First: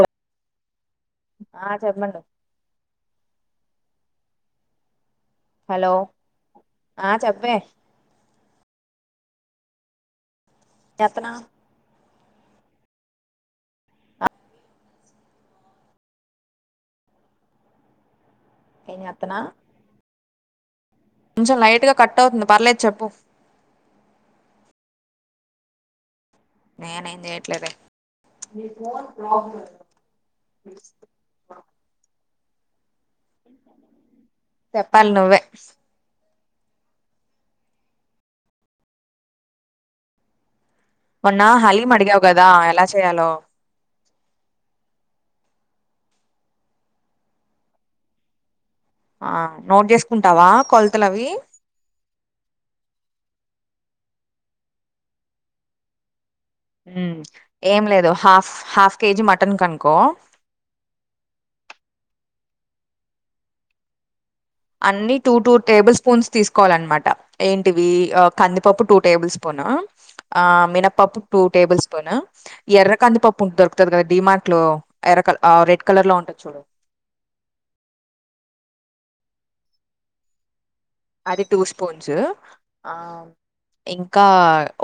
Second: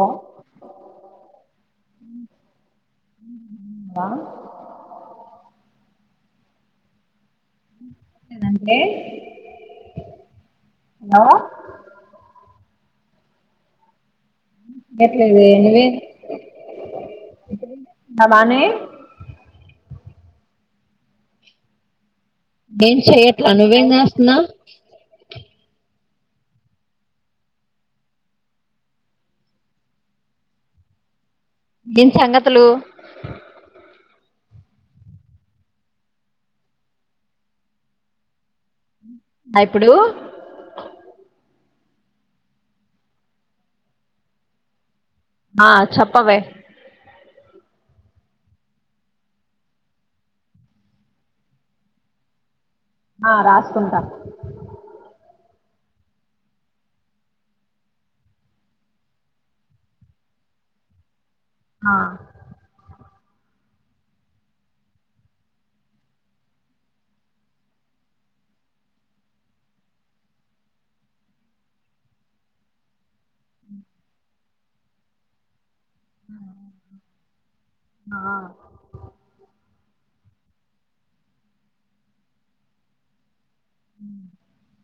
హఓ ఆ చెప్పండి ఆ హలో వే ఎందంటే హలో చేత్తన్నావ్ కేట్లేదు ఎనివే ఎమ్ చేతునవ్ కొంచెం లైట్ గా కట్ అవుతుంది పర్లేదు ఎమ్ చెప్పు చేయాట్ల నువెం చెస్టునవ్ నేనే ఏం చెయట్లేదే ని ఫోన్ ప్రాబ్లమ్ ఎమ్ సంగతులు చెప్పల్ నువే ఇప్పుడు మొన్న హలీమ అడిగావు కదా ఎలా చేయాలో ఆ చెప్పవే ఆ నోట్ చేసుకుంటావా కొలతల అవి ఆ రాసుకుంటా ఉమ్ ఏం లేదు హాఫ్ హాఫ్ కేజీ మటన్ కనుకో ఆ అన్ని టూ టూ టేబుల్ స్పూన్స్ తీసుకోవాలన్నమాట ఏంటివి కందిపప్పు టూ టేబుల్ స్పూను మినపప్పు టూ టేబుల్ స్పూను ఎర్ర కందిపప్పుంట దొరుకుతుంది కదా డిమార్ట్ లో ఎర్ర క రెడ్ కలర్ లో ఉంటది చూడు ఆ అది టూ స్పూన్స్ ఆ ఇంకా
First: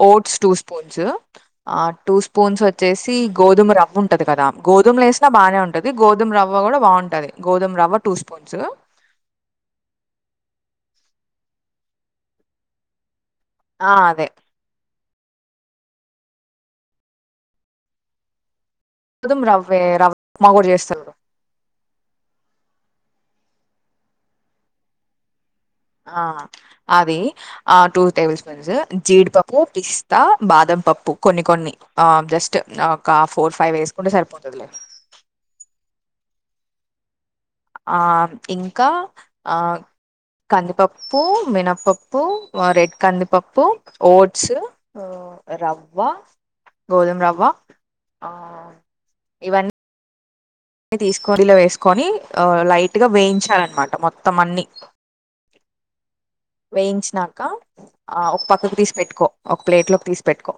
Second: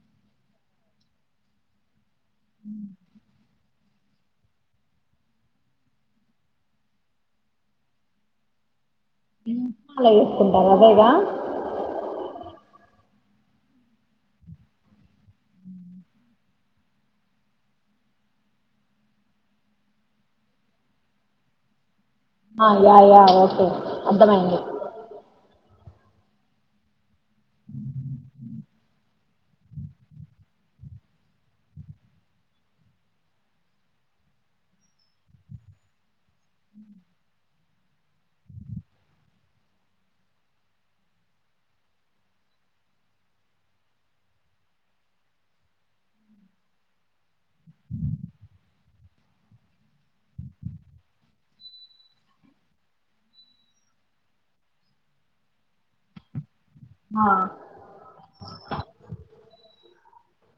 ఓట్స్ టూ స్పూన్స్ ఆ టూ స్పూన్స్ వచ్చేసి గోధుమ రవ్ ఉ ఉంటది కదా గోధుమ లేసినా బాగానే ఉంటది గోధుమ రవ్వ కూడా బాగుంటది గోధుమ రవ్వ టూ స్పూన్స్ ఉమ్ చాలా వేసుకుంటారు అదేగా ఆ అదే గోధం రవ్వే రవ్వ రవ్ఉప్మా కుడా చెస్టారు చూడు ఆ యా యా ఓకే అదమైంది ఆ అది ఆ టూ టేబుల్ స్పూన్సు జీడిపప్పు పిస్తా బాదం పప్పు కొన్ని కొన్ని ఆ జస్ట్ ఒక ఫోర్ ఫైవ్ వేసుకుంటే సరిపోతుందిలే ఆ ఇంకా ఆ కందిపప్పు మినపప్పు రెడ్ కందిపప్పు ఓట్స్ రవ్వ గోధుమ రవ్వ ఆ ఇవన్నీ తీసుకొని ఇలా వేసుకొని లైట్గా వేయించాలన్నమాట మొత్తం అన్ని ఆ వేయించినాక ఆ ఒక పక్కకి తీసి పెెట్టుకో ఒక ప్లేట్లోకి తీసి పెెట్టుకో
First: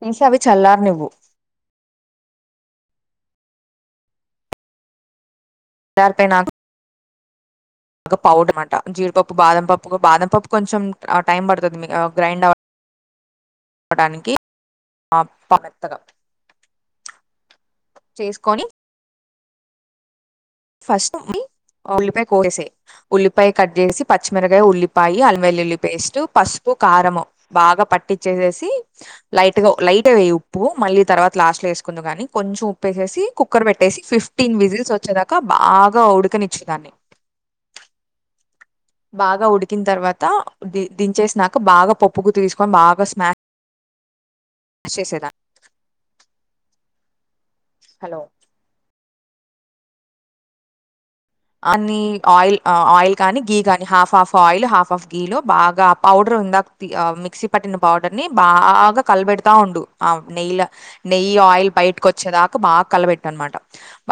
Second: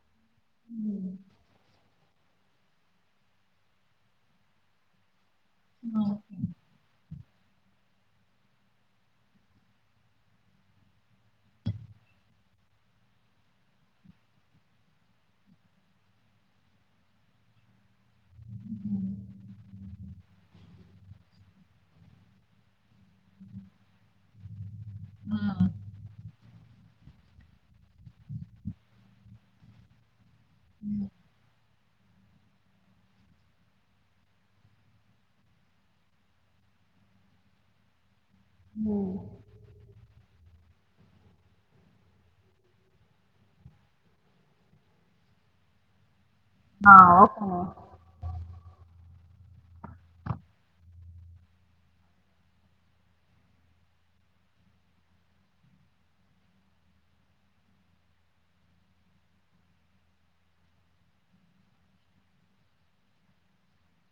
పీజ అవి చల్లారు నీవ్వు ఇర్పై నా బ పౌడ్ అనమాట జీడిపప్పు బాదంపప్పు బాదం పప్పు కొంచెం టైం పడుతుంది గ్రైండ్ అవ అవటానికి మెత్తగా చేసుకొని ఫస్ట్ ఉల్లిపాయ కోసాయి ఉల్లిపాయ కట్ చేసి పచ్చిమిరకాయ ఉల్లి పాయి అల్వై లిల్లి పేస్ట్ పసుపు కారం బాగా పట్టిచ్చేసేసి లైట్ గా లైట్ వే ఉప్పు మళ్ళీ తర్వాత లాస్ట్ లో వేసుకుంది కాని కొంచెం ఉప్పుేసేసి కుక్కర్ పెట్టేసి ఫిఫ్టీన్ విజిల్స్ వచ్చేదాకా ఇంకా బాగా ఉడుకనిచ్చేదాన్ని ఉమ్, బాగా ఉడికిన్ తర్వాత క ది దించేసి నాక బాగా పప్పుకు తీసుకొని బాగా స్మా చేేసేదా ఆ ఓ హలో అన్ని ఆయిల్ ఆయిల్ కానీ గీ కాని half of oil half of గీలు బాగా పౌడర్ ఉందాక మిక్సీ పట్టిన పౌడర్ ని బాగా కలబెడతా ఉండు ఆ నెయ్యిల నెయ్యి ఆయిల్ బయటకు వచ్చేదాకా బాగా కలబెట్టు అనమాట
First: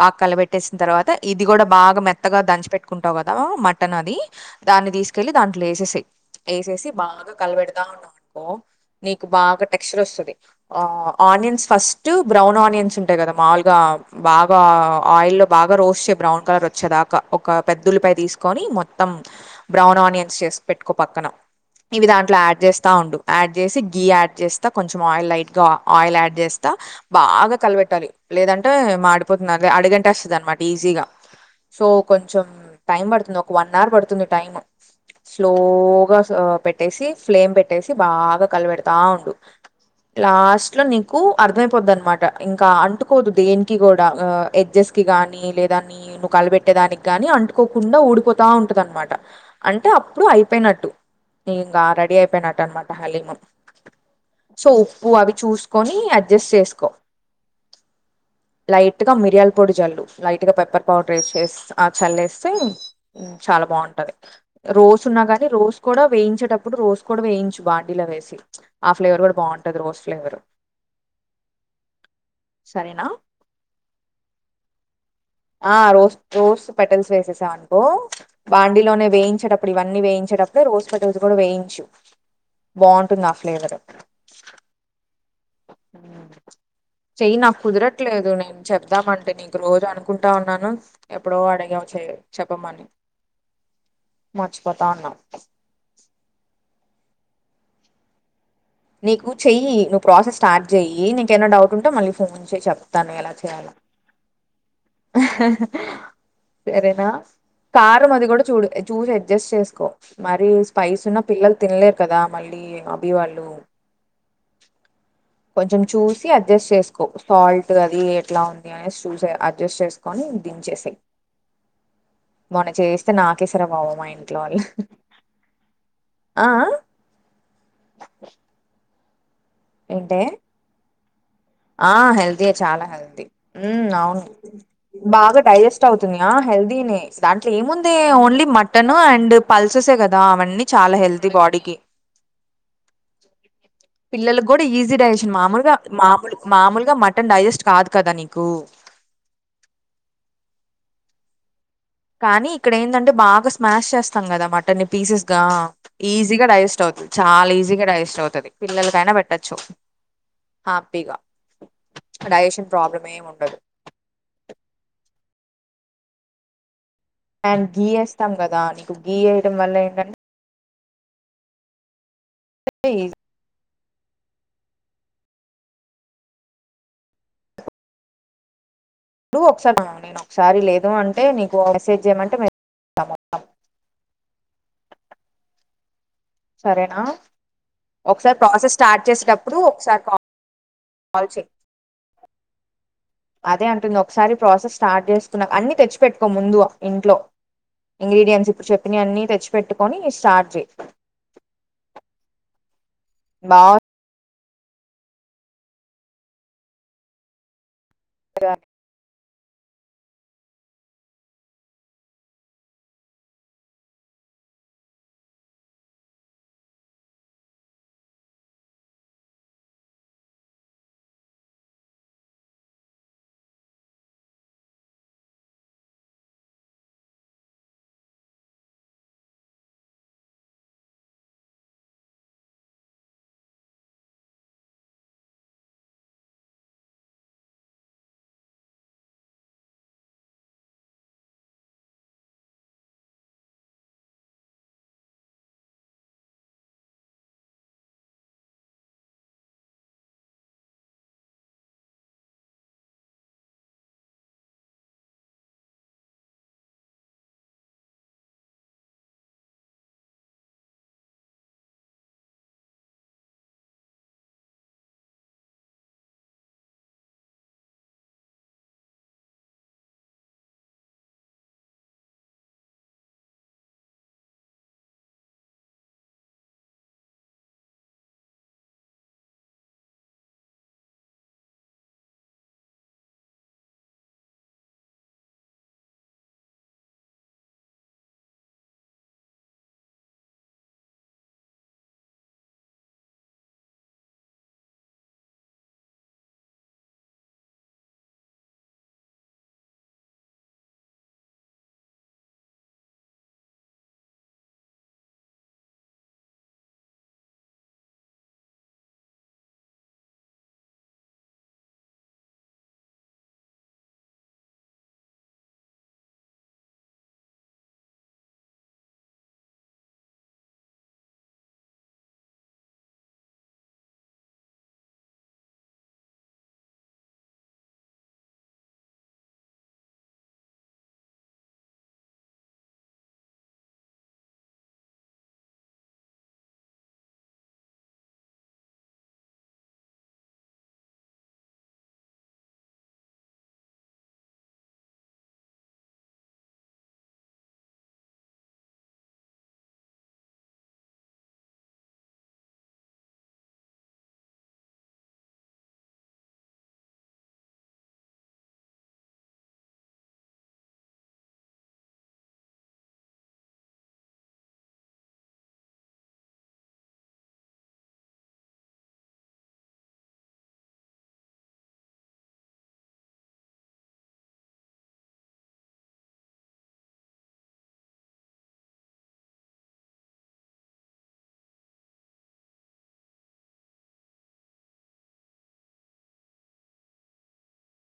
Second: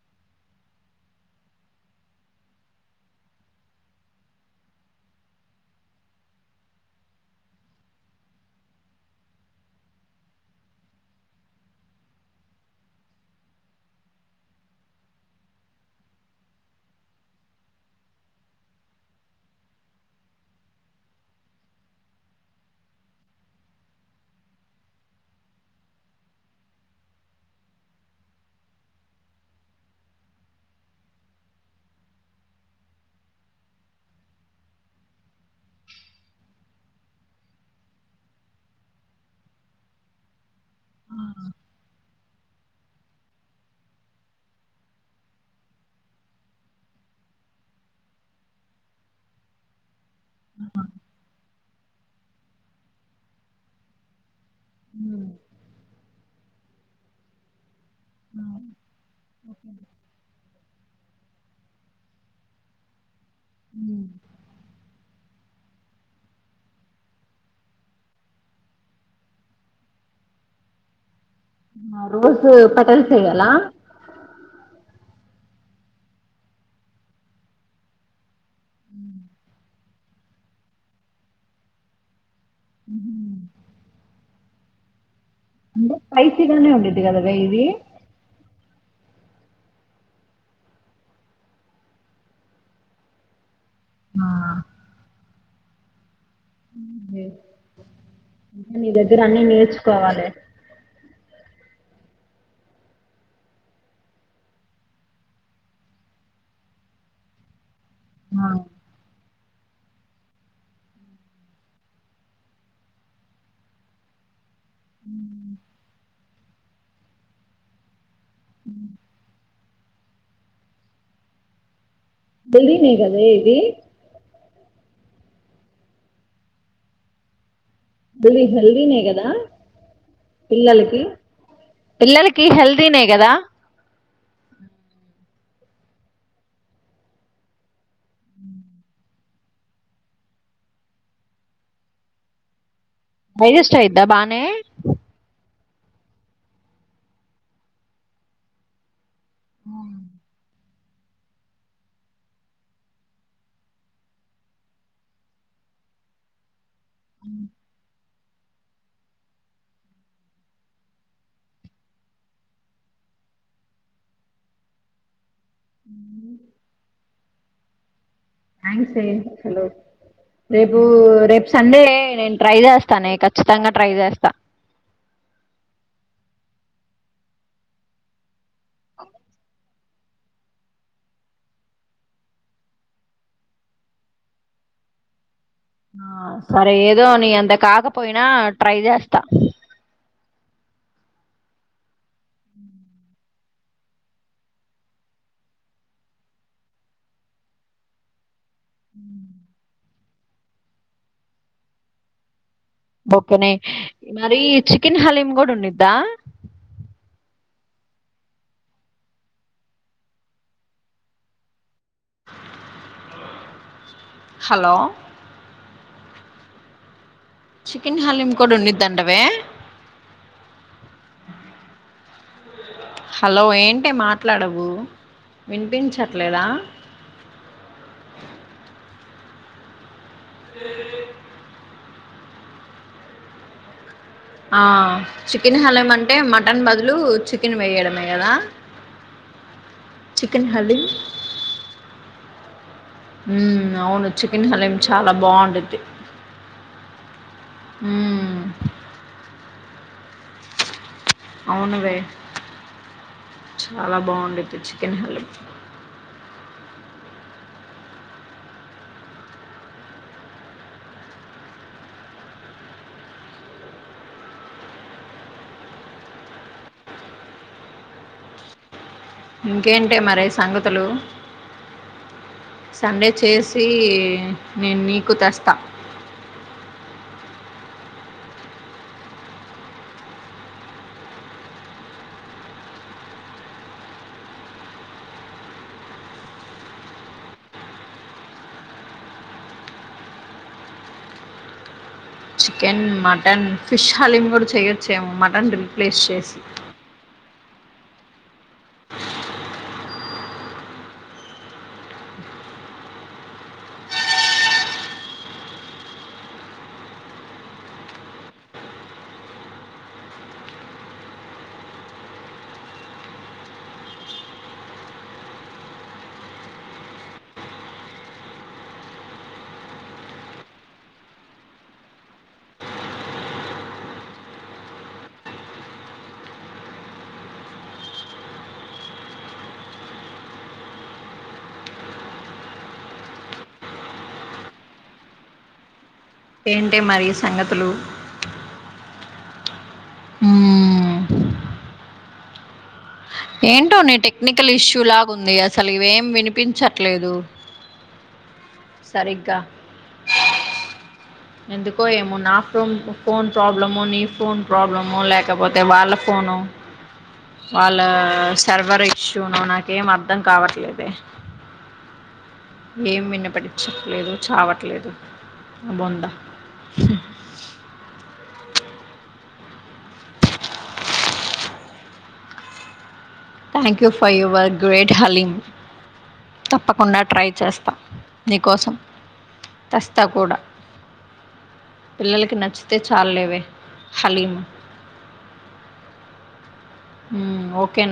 బాగా కలబెట్టేసిన తర్వాత ఇది కూడా బాగా మె త్తగా దంచి పెెట్టుకుంటావు కదా మటన్ అది దాన్ని తీసుకెళ్లి దాంట్లో వేసేసాయి వేసేసి బాగా కలవెడదా ఉన్నావు అనుకో నీకు బాగా టెక్స్చర్ వస్తుంది ఆ ఆనియన్స్ ఫస్ట్ బ్రౌన్ ఆనియన్స్ ఉంటాయి కదా మాములుగా బాగా ఆయిల్ లో బాగా రోస్ట్ చే బ్రౌన్ కలర్ వచ్చేదా క ఒక పెద్ద ఉల్లిపాయ తీసుకొని మొత్తం బ్రౌన్ ఆనియన్స్ చేసి పెట్టుకో పక్కన ఇవి దాంట్లో యాడ్ చేస్తా ఉండు యాడ్ చేసి గి యాడ్ చేస్తా కొంచెం ఆయిల్ లైట్ గా ఆయిల్ యాడ్ చేస్తా బాగా కలపెట్టాలి లేదంటే మాడిపోతుంది అడిగంటేస్తదనమాట ఈజీగా సో కొంచెం టైం పడుతుంది ఒక వన్ అవర్ పడుతుంది టైమ్ స్లోగా స పెట్టేసి ఫ్లేమ్ పెట్టేసి బాగా కలిపెడతా ఆ ఉండు లాస్ట్ లో నీకు అర్థమయిపోది అనమాట ఇంకా అంటుకోదు దేనికి కూడా ఎడ్జస్ కి కానీ లేదా నీ నువు కలిపెట్ అట్టే దానికి గాని అంటుకోకుండా ఊడిపోతా ఉంటది అనమాట అంటే అప్ ప్పుడు అయిపోయినట్టు న ఇంగ రెడీ అయి యట్నమాట హలీమ్ సో ఉప్పు ఉమ్, అవి చూసుకని అడ్జస్ట్ చేసుకో లైట్ గా మిరియాల్ పొడి చల్లు లైట్ గా పెపర్ పౌడర్ డ్రెయ్ చేస్ ఆ చల్లేస్తే చాలా ఉమ్. బాగుంటుంది రోస్ ఉన్నా కానీ రోస్ కూడా వేయించేటప్పుడు రోస్ కూడా వేయించు బాడీలో వేసి ఆ ఫ్లేవర్ కూడా బాగుంటది రోస్ ఫ్లేవరు రోజు పటల్ చేయాల ఆ రోస్ రోస్ పెటల్స్ వేసేసాం అనుకో బాండిీలోనే వేయించేటప్పుడు ఇవన్నీ వేయించేటప్పుడు రోస్ పెటల్స్ కూడా వేయించు బాగుంటుంది ఆ ఫ్లేవర్ స్పైసిగానే ఉండది కదా ఈది అంటే నీకు రోజు అనుకుంటా ఉన్నాను ఎప్పుడో అడిగావు చె చెప్పమని ఆ మార్చిపోతా ఉన్నా అదే. ఇంకా నీ దగ్గర నీకు అన్ని చెయ్యి నువ్వు నేర్చుకోవాలి ప్రాసెస్ స్టార్ట్ చెయ్యి నీకేమన్న డౌట్ ఉంటేో మళ్ళీ నుంచిే చెప్తాను ఎలా చేయాల సరేనా కారం అది ఆ! కూడా చూడు చూస అడ్జస్ట్ చేసుకో మరి స్పైస్ ఉన్న పిల్లలు తినలేరు కదా మళ్ళీ అభీ వాళ్ళు ఉ కొంచెం చూసి అడ్జస్ట్ చేసుకో సాల్ట్ అది లా ఉంది అనేసి సూజె అది అడ్జస్ట్ చేసుకొని దించేసెయ్ మొన హెల్దీనే చేస్తే కదా నాకే ఇది సరే బావం ఆయంలో ఆ హల్వి హల్వీినే గ నా ఏంటే పిల్లలకి ఆ పిల్లలకి హెల్దీయే చాలా హెల్దీనే హెల్దీ కదా ఉ అవును బాగా డైజెస్ట్ అవుతున్నాయా హెల్దీనే దాంట్లో ఏముంది ఓన్లీ మటన్ అండ్ పల్సెసే కదా అవన్నీ చాలా హెల్దీ బాడీకి డైజెస్ట్ అయిద్దా బానే పిల్లలకు కూడా ఈజీ డిజేషన్ మామూలుగా మామూలు మామూలుగా మటన్ డైజెస్ట్ కాదు కదా నీకు హ కానీ ఇక్కడ ఏంటంటే బాగా స్మాష్ చేస్తాం కదా మటన్ని పీసెస్ గా ఈజీగా డైజెస్ట్ చాలా ఈజీగా డైెస్ట్ అవుత పిల్లలకైనా పెట్టచ్చు హ్యాపీగా డైజెషన్ ప్రాబ్లం ఏమి ఉండదు అ అండ్ గిఎస్ ఇస్తాం కదా నీకు ఏ గీ వేయడం అసలు వల్ల ఏంటంటే రేపు సండే నే ట్రై చేస్తానే ఖచ్చితంగా ట్రై చేస్తా ఒకసారి నేను ఒకసారి లేదు అంటే నీకు మెసేజ్ చేయమంటే మెసేజ్ చేస్తా మొత్తం ఆ సరే సరేనా ఏదో నీఅంత కాకపోయినా ఒకసారి ట్రై ప్రాసెస్ చేస్తా ల్ చెయ్ అ అదే అంటుంది ఒకసారి ప్రాసెస్ స్టార్ట్ చేస్తున్నా అన్ని తెచ్చిపెట్టుకో ముందు ఇంట్లో ఇంగ్రీడియంట్స్ చెప్పిన అన్ని తెచ్చిపెట్టు అని స్టార్ట్ చెయ్ బొకనే మరి చికెన్ హలీం గోడు ఉండ్డిద్దా [unintelligible] హలో చికెన్ హలీం కూడా ఉండిద్దండవే హలో ఏంటే మాట్లాడవు వినిపించట్లేదా ఏ ఆ చికెన్ హలీం అంటే మటన్ బదులు చికెన్ వేయడమే కదా చికెన్ హలీ ఉ అవును చికెన్ హలీం చాలా బాగుండద్ది హ అవునవే చాలా బాగుండేది చికెన్ పల్ ఇంకేంటే మరి సంగతులు సండే చేసి నేను నీకు తెస్తా చికెన్ మటన్ ఫిష్ హలీం కూడా చెయ్యొచ్చేమో మటన్ రీప్లేస్ చేసి ఏంటే మరి సంగతులు మ్మ్ ఏంటో నీ టెక్నికల్ ఇష్యూ లాగా ఉంది అసలు ఇవేం వినిపించట్లేదు సరిగ్గా ఎందుకో ఏమో నా ఫో ఫోన్ ప్రాబ్లమో నీ ఫోన్ ప్రాబ్లమో లేకపోతే వాళ్ళ ఫోను వాళ్ళ సర్వర్ ఇష్యూనో నాకేం అర్థం కావట్లేదే ఏం విన్నపటించలేదు చావట్లేదు నా బొంద thank you for your great haleem తప్పకుండా ట్రై చేస్తా నీకోసం తెస్తా కూడా పిల్లలకి నచ్చితే చాలులేవే హలీము ఉం ఓకేనే